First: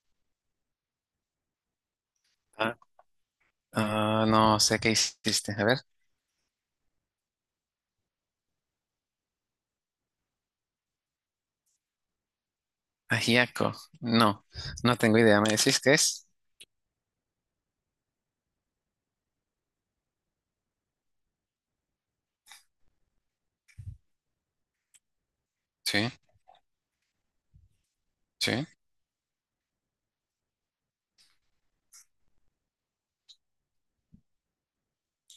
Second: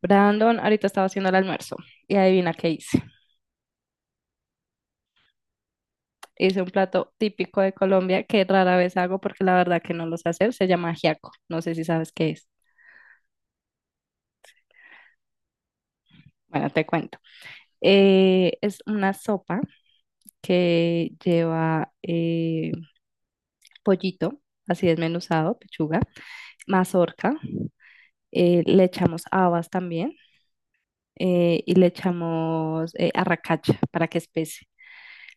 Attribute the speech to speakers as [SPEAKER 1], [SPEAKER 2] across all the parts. [SPEAKER 1] Brandon, ahorita estaba haciendo el almuerzo y adivina qué
[SPEAKER 2] Ah,
[SPEAKER 1] hice.
[SPEAKER 2] no sé qué hiciste. A ver,
[SPEAKER 1] Hice un plato típico de Colombia que rara vez hago porque la verdad que no lo sé hacer. Se llama ajiaco. No sé si sabes qué es.
[SPEAKER 2] ajiaco. No, no tengo idea. ¿Me decís qué es?
[SPEAKER 1] Bueno, te cuento. Es una sopa que lleva pollito, así desmenuzado, pechuga,
[SPEAKER 2] Sí,
[SPEAKER 1] mazorca.
[SPEAKER 2] sí.
[SPEAKER 1] Le echamos habas también, y le echamos arracacha para que espese.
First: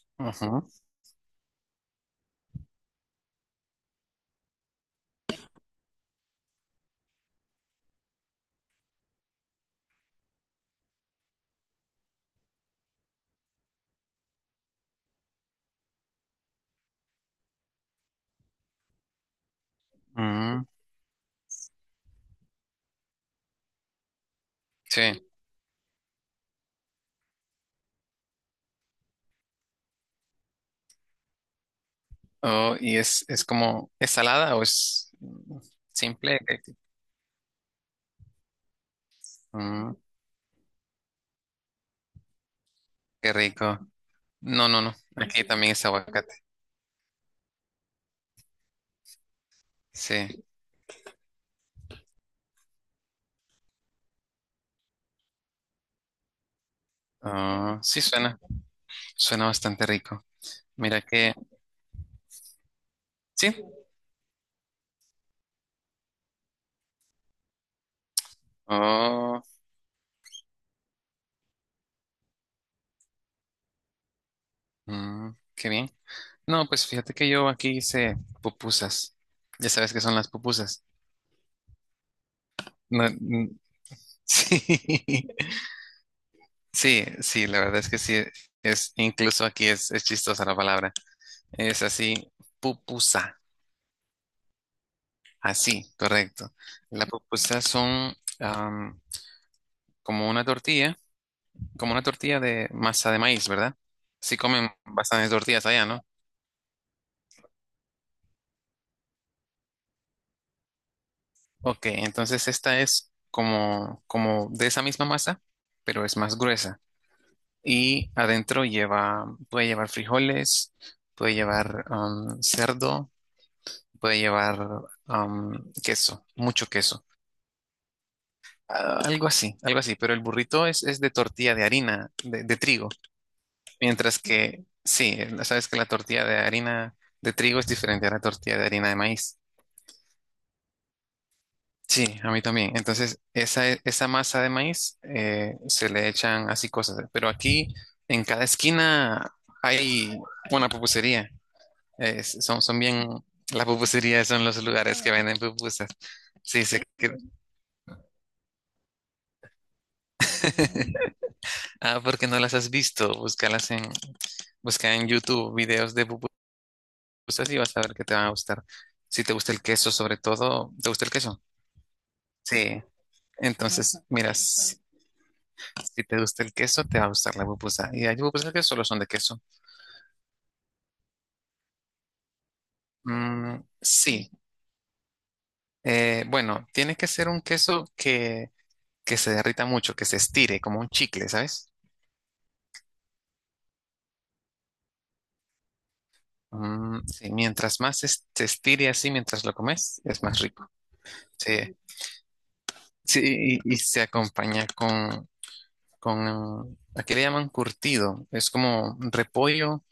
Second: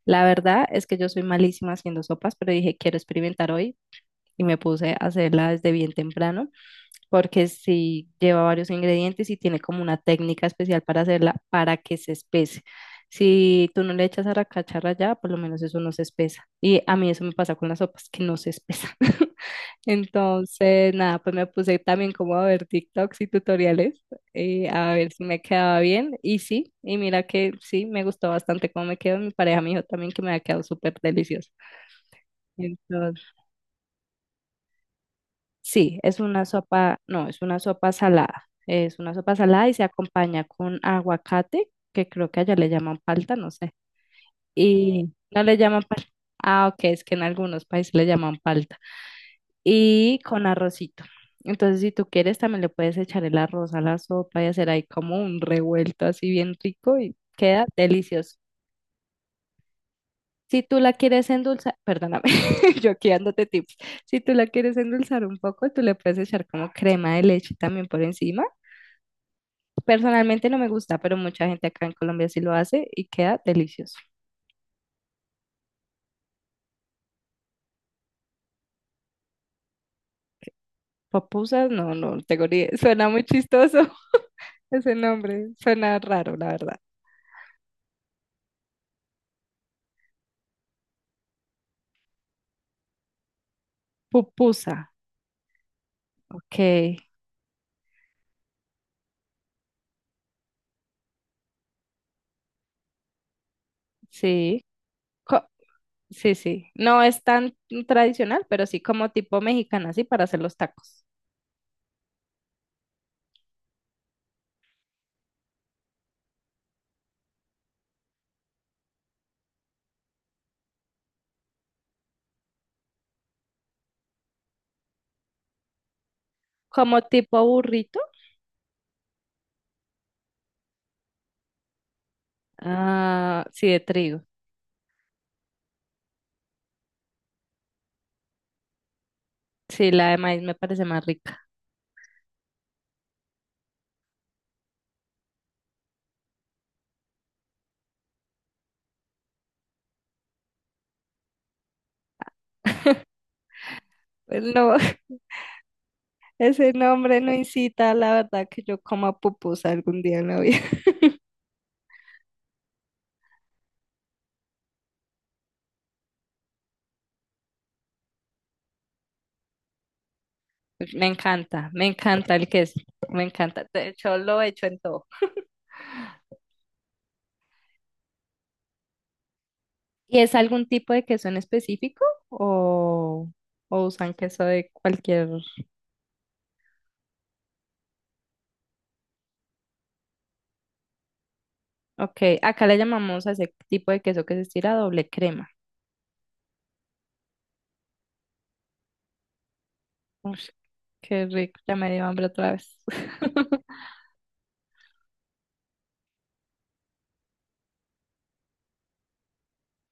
[SPEAKER 1] La verdad
[SPEAKER 2] Ujú.
[SPEAKER 1] es que yo soy malísima haciendo sopas, pero dije, quiero experimentar hoy y me puse a hacerla desde bien temprano porque sí lleva varios ingredientes y tiene como una técnica especial para hacerla para que se espese. Si tú no le echas a la cacharra ya, por lo menos eso no se espesa. Y a mí eso me pasa con las sopas, que no se espesa.
[SPEAKER 2] Mm,
[SPEAKER 1] Entonces, nada, pues me puse también como a ver TikToks y tutoriales, a ver si
[SPEAKER 2] sí.
[SPEAKER 1] me quedaba bien. Y sí, y mira que sí, me gustó bastante cómo me quedó. Mi pareja me dijo también que me ha quedado súper delicioso.
[SPEAKER 2] Oh, y
[SPEAKER 1] Entonces,
[SPEAKER 2] es como, ¿es salada o es
[SPEAKER 1] sí, es
[SPEAKER 2] simple?
[SPEAKER 1] una sopa, no, es una sopa salada. Es una sopa salada y se
[SPEAKER 2] Mm,
[SPEAKER 1] acompaña con aguacate, que creo que allá le llaman
[SPEAKER 2] qué
[SPEAKER 1] palta, no sé.
[SPEAKER 2] rico. No, no, no.
[SPEAKER 1] Y no
[SPEAKER 2] Aquí
[SPEAKER 1] le
[SPEAKER 2] también
[SPEAKER 1] llaman
[SPEAKER 2] es
[SPEAKER 1] palta.
[SPEAKER 2] aguacate.
[SPEAKER 1] Ah, ok, es que en algunos países le llaman palta. Y
[SPEAKER 2] Sí.
[SPEAKER 1] con arrocito. Entonces, si tú quieres, también le puedes echar el arroz a la sopa y hacer ahí como un revuelto así bien rico y queda
[SPEAKER 2] Oh, sí
[SPEAKER 1] delicioso.
[SPEAKER 2] suena. Suena bastante rico.
[SPEAKER 1] Si tú la
[SPEAKER 2] Mira
[SPEAKER 1] quieres
[SPEAKER 2] que,
[SPEAKER 1] endulzar, perdóname, yo aquí dándote
[SPEAKER 2] sí.
[SPEAKER 1] tips. Si tú la quieres endulzar un poco, tú le puedes echar como crema de leche también por encima.
[SPEAKER 2] Oh,
[SPEAKER 1] Personalmente no me gusta, pero mucha gente acá en Colombia sí lo hace y queda delicioso.
[SPEAKER 2] mm, qué bien. No, pues fíjate que yo aquí hice pupusas. Ya sabes qué son las pupusas.
[SPEAKER 1] Pupusas, no, no tengo ni...
[SPEAKER 2] No.
[SPEAKER 1] Suena muy chistoso.
[SPEAKER 2] Sí.
[SPEAKER 1] Ese nombre, suena raro, la verdad.
[SPEAKER 2] Sí, sí, la verdad es que sí, es incluso aquí es chistosa la palabra. Es así, pupusa,
[SPEAKER 1] Pupusa,
[SPEAKER 2] así, correcto.
[SPEAKER 1] ok,
[SPEAKER 2] Las pupusas son am, como una tortilla, como una tortilla de masa de maíz, ¿verdad? Sí
[SPEAKER 1] sí.
[SPEAKER 2] comen bastantes
[SPEAKER 1] Co-
[SPEAKER 2] tortillas allá, ¿no?
[SPEAKER 1] sí, sí. No es tan tradicional, pero sí como tipo mexicana, sí, para hacer los tacos.
[SPEAKER 2] Ok, entonces esta es como, como de esa misma masa, pero es más gruesa. Y adentro lleva, puede llevar frijoles, puede llevar cerdo, puede llevar queso, mucho
[SPEAKER 1] Como
[SPEAKER 2] queso.
[SPEAKER 1] tipo burrito,
[SPEAKER 2] Ah, algo así, pero el burrito es de tortilla de harina, de trigo,
[SPEAKER 1] ah, sí, de
[SPEAKER 2] mientras
[SPEAKER 1] trigo.
[SPEAKER 2] que sí, sabes que la tortilla de harina de trigo es diferente a la tortilla de harina de maíz.
[SPEAKER 1] Sí, la de maíz me parece más rica.
[SPEAKER 2] Sí, a mí también. Entonces, esa masa de maíz se le echan así cosas, pero aquí en cada esquina hay una pupusería. Son, son bien, las pupuserías
[SPEAKER 1] Pues
[SPEAKER 2] son los
[SPEAKER 1] no,
[SPEAKER 2] lugares que venden pupusas. Sí,
[SPEAKER 1] ese
[SPEAKER 2] sé que...
[SPEAKER 1] nombre no incita, la verdad, que yo coma pupusa algún día en la vida.
[SPEAKER 2] Ah, porque no las has visto. Busca en YouTube videos de pupusas y vas a ver que te van a gustar. Si te gusta el queso, sobre todo, ¿te gusta el queso?
[SPEAKER 1] Me encanta el queso,
[SPEAKER 2] Sí.
[SPEAKER 1] me encanta. De
[SPEAKER 2] Entonces,
[SPEAKER 1] hecho,
[SPEAKER 2] mira,
[SPEAKER 1] lo he hecho en todo.
[SPEAKER 2] si te gusta el queso, te va a gustar la pupusa. Y hay pupusas que solo son de queso.
[SPEAKER 1] ¿Y es algún tipo de queso en específico o,
[SPEAKER 2] Mm,
[SPEAKER 1] o usan
[SPEAKER 2] sí.
[SPEAKER 1] queso de cualquier?
[SPEAKER 2] Bueno, tiene que ser un queso que se derrita mucho, que se estire, como un chicle, ¿sabes?
[SPEAKER 1] Ok, acá le llamamos a ese tipo de queso que se estira doble crema.
[SPEAKER 2] Mm, sí, mientras más se estire así, mientras lo comes, es
[SPEAKER 1] Uf,
[SPEAKER 2] más rico.
[SPEAKER 1] qué
[SPEAKER 2] Sí.
[SPEAKER 1] rico, ya me dio hambre otra vez.
[SPEAKER 2] Sí, y se acompaña con, aquí le llaman curtido, es como repollo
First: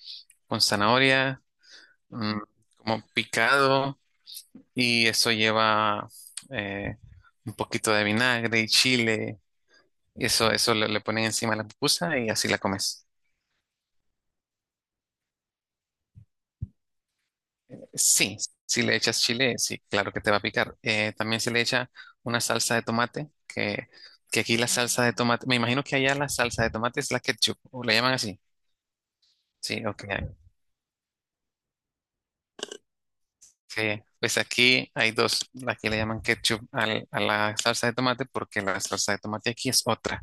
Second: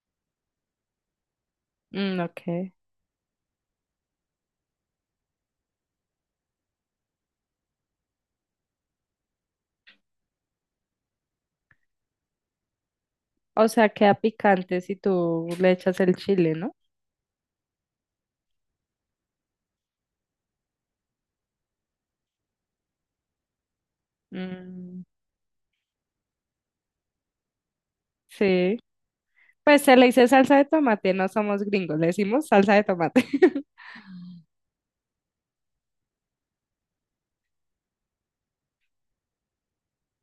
[SPEAKER 2] con zanahoria,
[SPEAKER 1] Mm,
[SPEAKER 2] mm,
[SPEAKER 1] ok,
[SPEAKER 2] como picado, y eso lleva eh, un poquito de vinagre y chile, y eso le ponen encima a la pupusa y así la comes.
[SPEAKER 1] o sea, queda picante si tú le echas el chile, ¿no?
[SPEAKER 2] Sí, si le echas chile, sí, claro que te va a picar. También se le echa una salsa de tomate, que aquí la
[SPEAKER 1] Mm,
[SPEAKER 2] salsa de tomate, me imagino que allá la salsa de tomate es la ketchup, o le llaman así.
[SPEAKER 1] sí, pues
[SPEAKER 2] Sí,
[SPEAKER 1] se
[SPEAKER 2] ok.
[SPEAKER 1] le dice salsa de tomate, no somos gringos, le decimos salsa de tomate.
[SPEAKER 2] Sí, pues aquí hay dos. Aquí le llaman ketchup a la salsa de tomate porque la salsa de tomate aquí es otra.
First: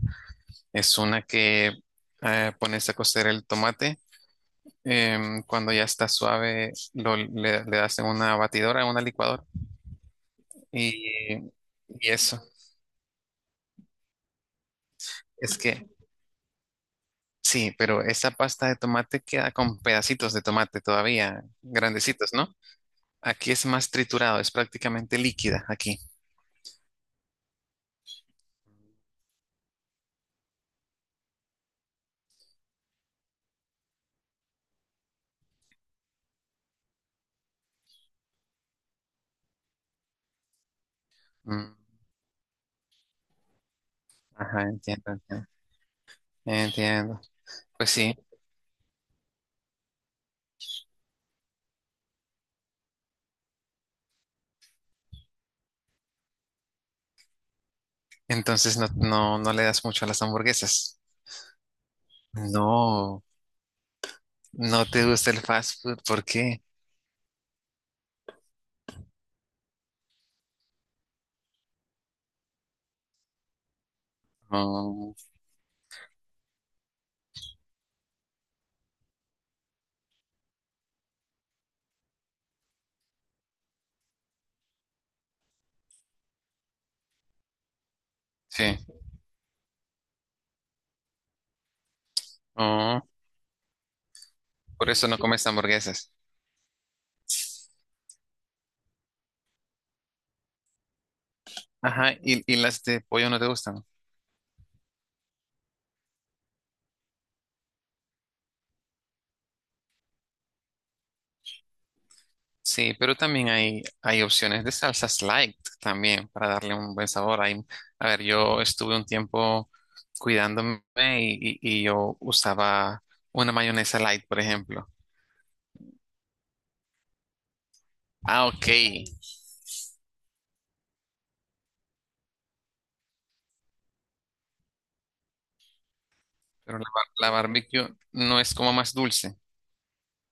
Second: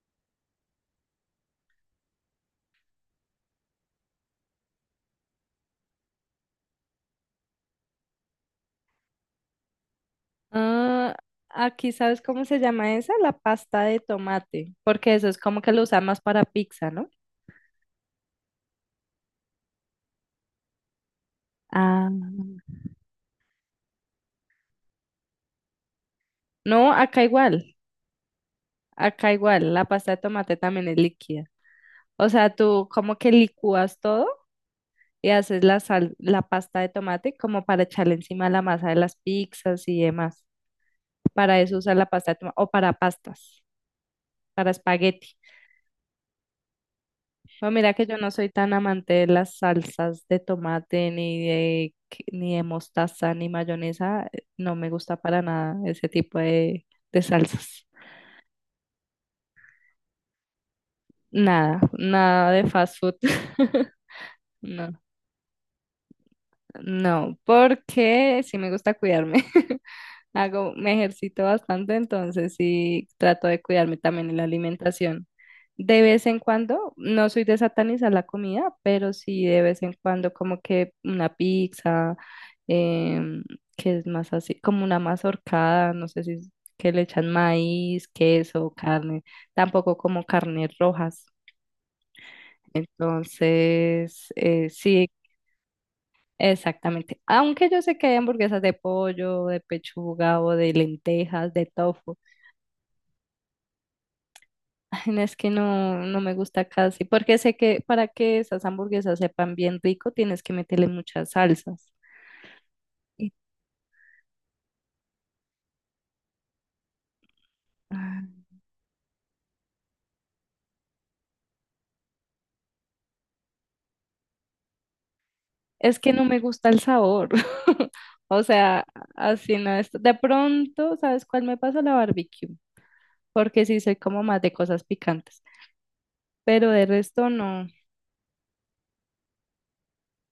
[SPEAKER 2] Es una que pones a cocer el tomate. Cuando ya está suave, le das en una batidora, en una licuadora.
[SPEAKER 1] Ah,
[SPEAKER 2] Y,
[SPEAKER 1] aquí,
[SPEAKER 2] y
[SPEAKER 1] ¿sabes
[SPEAKER 2] eso,
[SPEAKER 1] cómo se llama esa? La pasta de tomate, porque eso es
[SPEAKER 2] es
[SPEAKER 1] como que lo
[SPEAKER 2] que
[SPEAKER 1] usan más para pizza, ¿no?
[SPEAKER 2] sí, pero esa pasta de tomate queda con pedacitos de tomate todavía,
[SPEAKER 1] Ah,
[SPEAKER 2] grandecitos, ¿no? Aquí es más triturado, es prácticamente líquida aquí.
[SPEAKER 1] no, acá igual, la pasta de tomate también es líquida. O sea, tú como que licúas todo y haces la sal, la pasta de tomate como para echarle encima la masa de las pizzas y demás. Para
[SPEAKER 2] Mm,
[SPEAKER 1] eso usas la pasta de tomate o para pastas,
[SPEAKER 2] ajá,
[SPEAKER 1] para
[SPEAKER 2] entiendo,
[SPEAKER 1] espagueti.
[SPEAKER 2] entiendo. Entiendo.
[SPEAKER 1] Pues
[SPEAKER 2] Pues
[SPEAKER 1] mira que
[SPEAKER 2] sí.
[SPEAKER 1] yo no soy tan amante de las salsas de tomate, ni de, ni de mostaza, ni mayonesa. No me gusta para nada ese tipo de salsas.
[SPEAKER 2] Entonces no, no, no le das mucho a las hamburguesas.
[SPEAKER 1] Nada, nada de fast food.
[SPEAKER 2] No, no
[SPEAKER 1] No,
[SPEAKER 2] te gusta el fast food, ¿por qué?
[SPEAKER 1] no, porque sí me gusta cuidarme. Hago, me ejercito bastante, entonces sí trato de cuidarme también en la
[SPEAKER 2] Oh,
[SPEAKER 1] alimentación. De vez en cuando, no soy de satanizar la comida, pero sí de vez en cuando como que una pizza, em, que es más así, como una mazorcada, no sé si es que le echan maíz, queso,
[SPEAKER 2] sí,
[SPEAKER 1] carne, tampoco como carnes rojas.
[SPEAKER 2] oh,
[SPEAKER 1] Entonces,
[SPEAKER 2] por
[SPEAKER 1] sí,
[SPEAKER 2] eso no comes hamburguesas.
[SPEAKER 1] exactamente. Aunque yo sé que hay hamburguesas de pollo, de pechuga o de lentejas, de
[SPEAKER 2] Ajá,
[SPEAKER 1] tofu.
[SPEAKER 2] y las de pollo no te gustan.
[SPEAKER 1] Ay, no, es que no, no me gusta casi, porque sé que para que esas hamburguesas sepan bien rico, tienes que meterle muchas salsas.
[SPEAKER 2] Sí, pero
[SPEAKER 1] Y,
[SPEAKER 2] también hay opciones de salsas light también para darle un buen sabor. Hay, a ver,
[SPEAKER 1] ah,
[SPEAKER 2] yo estuve un tiempo cuidándome y yo usaba una mayonesa light, por ejemplo.
[SPEAKER 1] es que no me gusta el sabor. O
[SPEAKER 2] Ah, ok,
[SPEAKER 1] sea, así no es. De pronto, ¿sabes cuál me pasa? La barbecue, porque sí soy como más de cosas picantes, pero
[SPEAKER 2] pero
[SPEAKER 1] de resto
[SPEAKER 2] la
[SPEAKER 1] no.
[SPEAKER 2] barbecue no es como más dulce.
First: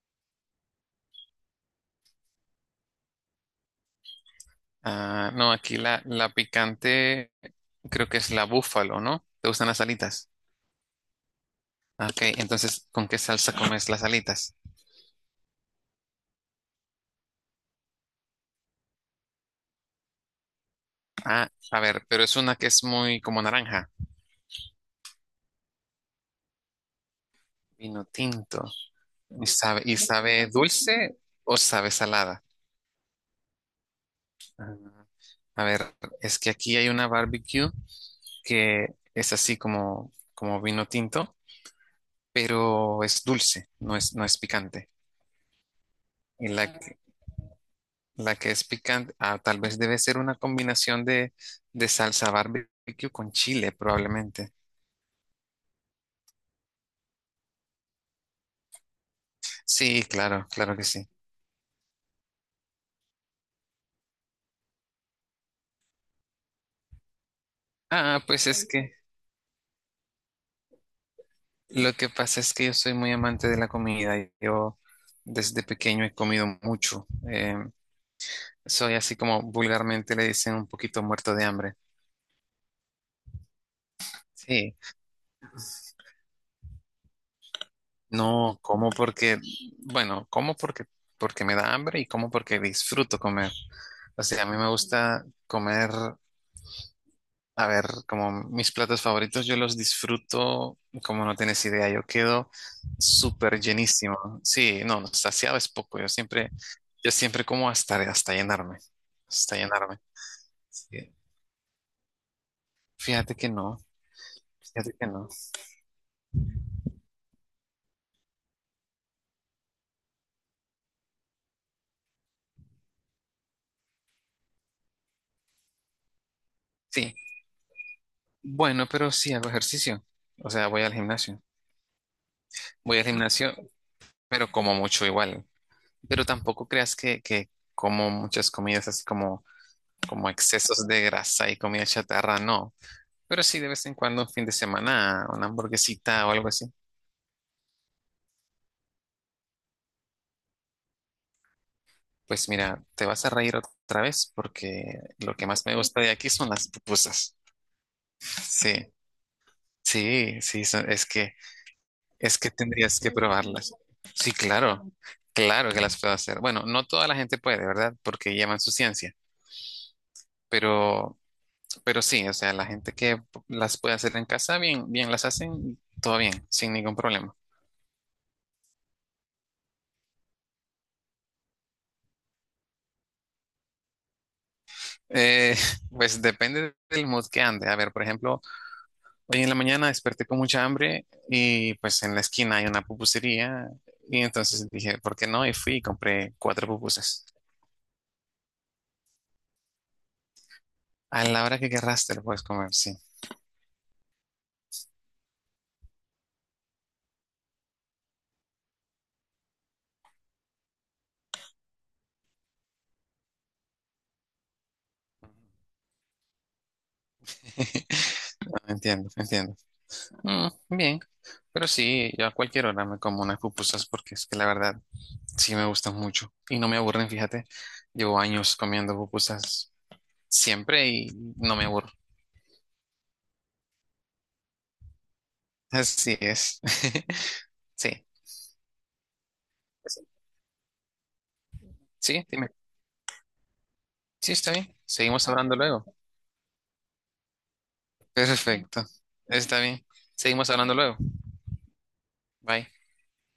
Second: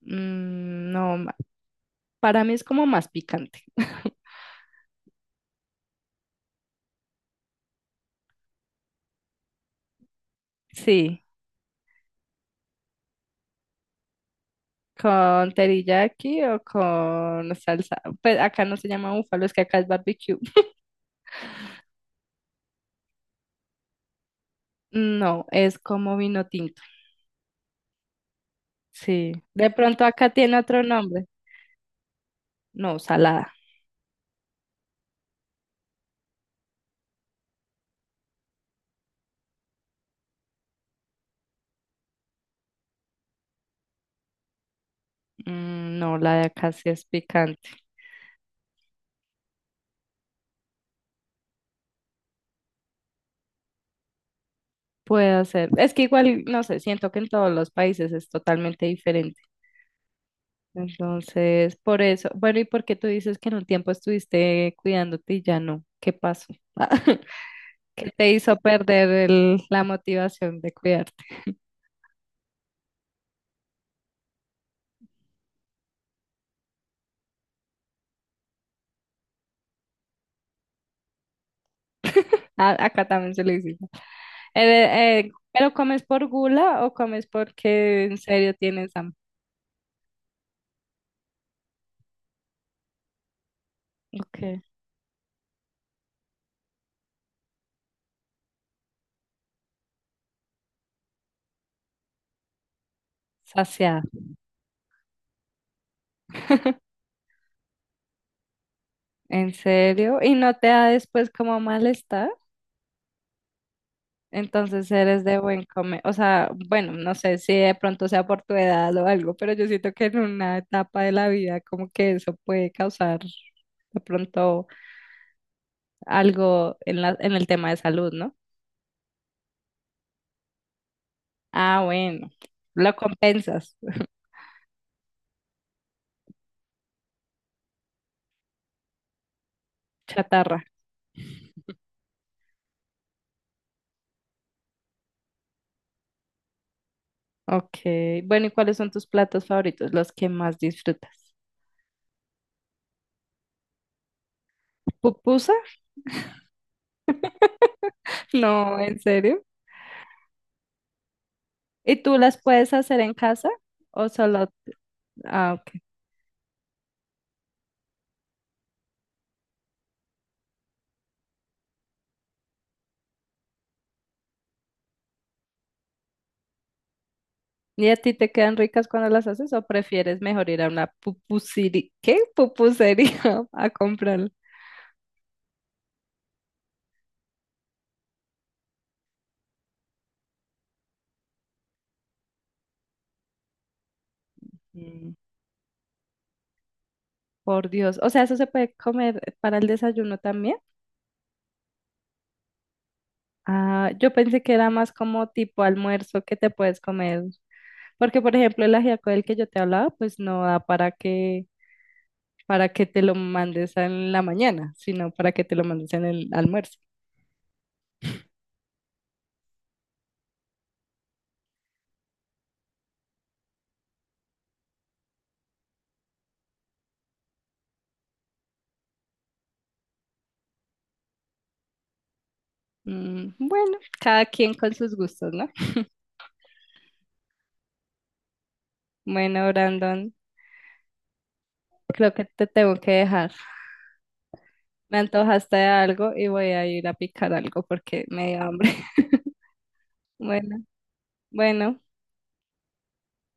[SPEAKER 1] Mm, no, para mí es como más picante.
[SPEAKER 2] Ah, no, aquí la picante creo que es la búfalo, ¿no? ¿Te gustan las alitas?
[SPEAKER 1] Sí.
[SPEAKER 2] Ah, ok, entonces, ¿con qué salsa comes las alitas?
[SPEAKER 1] ¿Con teriyaki o con salsa? Pues acá no se llama búfalo, es que acá es barbecue.
[SPEAKER 2] Ah, a ver, pero es una que es muy como naranja,
[SPEAKER 1] Mm, no, es como vino tinto.
[SPEAKER 2] vino tinto.
[SPEAKER 1] Sí. De
[SPEAKER 2] ¿Y
[SPEAKER 1] pronto acá
[SPEAKER 2] sabe
[SPEAKER 1] tiene otro
[SPEAKER 2] dulce
[SPEAKER 1] nombre.
[SPEAKER 2] o sabe salada?
[SPEAKER 1] No, salada.
[SPEAKER 2] Ah, a ver, es que aquí hay una barbecue que es así como, como vino tinto, pero es dulce, no es picante.
[SPEAKER 1] Mm, no, la de
[SPEAKER 2] Y
[SPEAKER 1] acá
[SPEAKER 2] la,
[SPEAKER 1] sí es picante.
[SPEAKER 2] La que es picante, ah, tal vez debe ser una combinación de salsa barbecue con chile, probablemente.
[SPEAKER 1] Puede ser. Es que igual, no sé, siento que en todos los países es totalmente diferente.
[SPEAKER 2] Sí, claro, claro que sí.
[SPEAKER 1] Entonces, por eso. Bueno, ¿y por qué tú dices que en un tiempo estuviste cuidándote y ya no? ¿Qué pasó? ¿Qué
[SPEAKER 2] Ah,
[SPEAKER 1] te
[SPEAKER 2] pues
[SPEAKER 1] hizo
[SPEAKER 2] es que
[SPEAKER 1] perder la motivación de cuidarte?
[SPEAKER 2] lo que pasa es que yo soy muy amante de la comida. Yo desde pequeño he comido mucho. Soy así como vulgarmente le dicen un poquito muerto de hambre.
[SPEAKER 1] A- acá también se le dice.
[SPEAKER 2] Sí,
[SPEAKER 1] ¿Pero comes por gula o comes porque en serio
[SPEAKER 2] no como
[SPEAKER 1] tienes hambre?
[SPEAKER 2] porque, bueno, como porque, porque me da hambre y como porque disfruto comer. O
[SPEAKER 1] Ok,
[SPEAKER 2] sea, a mí me gusta comer. A ver, como mis platos favoritos, yo los disfruto, como no tienes idea, yo quedo súper
[SPEAKER 1] saciada.
[SPEAKER 2] llenísimo. Sí, no, saciado es poco, yo siempre como hasta, hasta llenarme,
[SPEAKER 1] ¿En
[SPEAKER 2] hasta llenarme.
[SPEAKER 1] serio? ¿Y no te da
[SPEAKER 2] Sí.
[SPEAKER 1] después como malestar?
[SPEAKER 2] Fíjate que no,
[SPEAKER 1] Entonces
[SPEAKER 2] fíjate que
[SPEAKER 1] eres
[SPEAKER 2] no.
[SPEAKER 1] de buen comer. O sea, bueno, no sé si de pronto sea por tu edad o algo, pero yo siento que en una etapa de la vida como que eso puede causar de pronto algo en
[SPEAKER 2] Sí,
[SPEAKER 1] la, en el tema de salud, ¿no?
[SPEAKER 2] bueno, pero sí hago ejercicio, o sea, voy al gimnasio.
[SPEAKER 1] Ah, bueno, lo
[SPEAKER 2] Voy al gimnasio,
[SPEAKER 1] compensas,
[SPEAKER 2] pero como mucho igual, pero tampoco creas que como muchas comidas así como, como
[SPEAKER 1] chatarra.
[SPEAKER 2] excesos de grasa y comida chatarra, no. Pero sí, de vez en cuando, un fin de semana, una hamburguesita o algo así.
[SPEAKER 1] Ok, bueno, ¿y cuáles son tus platos favoritos, los que más disfrutas?
[SPEAKER 2] Pues mira, te vas a reír otra vez porque lo que
[SPEAKER 1] ¿Pupusa?
[SPEAKER 2] más me gusta de aquí son las pupusas.
[SPEAKER 1] No,
[SPEAKER 2] Sí,
[SPEAKER 1] ¿en serio?
[SPEAKER 2] sí, sí, son- es que,
[SPEAKER 1] ¿Y tú
[SPEAKER 2] es
[SPEAKER 1] las
[SPEAKER 2] que
[SPEAKER 1] puedes hacer
[SPEAKER 2] tendrías que
[SPEAKER 1] en casa
[SPEAKER 2] probarlas.
[SPEAKER 1] o
[SPEAKER 2] Sí,
[SPEAKER 1] solo?
[SPEAKER 2] claro,
[SPEAKER 1] Ah, ok.
[SPEAKER 2] claro que las puedo hacer. Bueno, no toda la gente puede, ¿verdad? Porque llevan su ciencia. Pero, pero sí, o sea, la gente que las puede hacer en casa, bien, bien las hacen, todo bien, sin ningún problema.
[SPEAKER 1] ¿Y a ti te quedan ricas cuando las haces o prefieres mejor ir a una pupusería? ¿Qué? Pupusería a comprarlo.
[SPEAKER 2] Eh, pues depende del mood que ande. A ver, por ejemplo, hoy en la mañana desperté con mucha hambre y pues en la esquina hay una pupusería y entonces dije,
[SPEAKER 1] Mm,
[SPEAKER 2] ¿por qué no? Y fui y compré cuatro pupusas.
[SPEAKER 1] por Dios, o sea, ¿eso se puede comer para el desayuno también?
[SPEAKER 2] A la hora que querrás te lo puedes comer, sí.
[SPEAKER 1] Ah, yo pensé que era más como tipo almuerzo que te puedes comer, porque por ejemplo el ajiaco del que yo te hablaba, pues no da para que te lo mandes en la mañana, sino para que te lo mandes en el almuerzo.
[SPEAKER 2] No, entiendo, entiendo. Mm, bien, pero sí, yo a cualquier hora me como unas pupusas porque es que la verdad sí me gustan mucho y no me aburren, fíjate. Llevo años comiendo pupusas siempre y no me aburro.
[SPEAKER 1] Mm, bueno, cada quien con sus gustos, ¿no?
[SPEAKER 2] Así es. Sí,
[SPEAKER 1] Bueno, Brandon, creo que
[SPEAKER 2] sí,
[SPEAKER 1] te
[SPEAKER 2] dime.
[SPEAKER 1] tengo que dejar.
[SPEAKER 2] Sí, está bien.
[SPEAKER 1] Me
[SPEAKER 2] Seguimos
[SPEAKER 1] antojaste
[SPEAKER 2] hablando
[SPEAKER 1] de
[SPEAKER 2] luego.
[SPEAKER 1] algo y voy a ir a picar algo porque me dio hambre.
[SPEAKER 2] Perfecto. Está bien. Seguimos
[SPEAKER 1] Bueno,
[SPEAKER 2] hablando luego.
[SPEAKER 1] bueno,
[SPEAKER 2] Bye.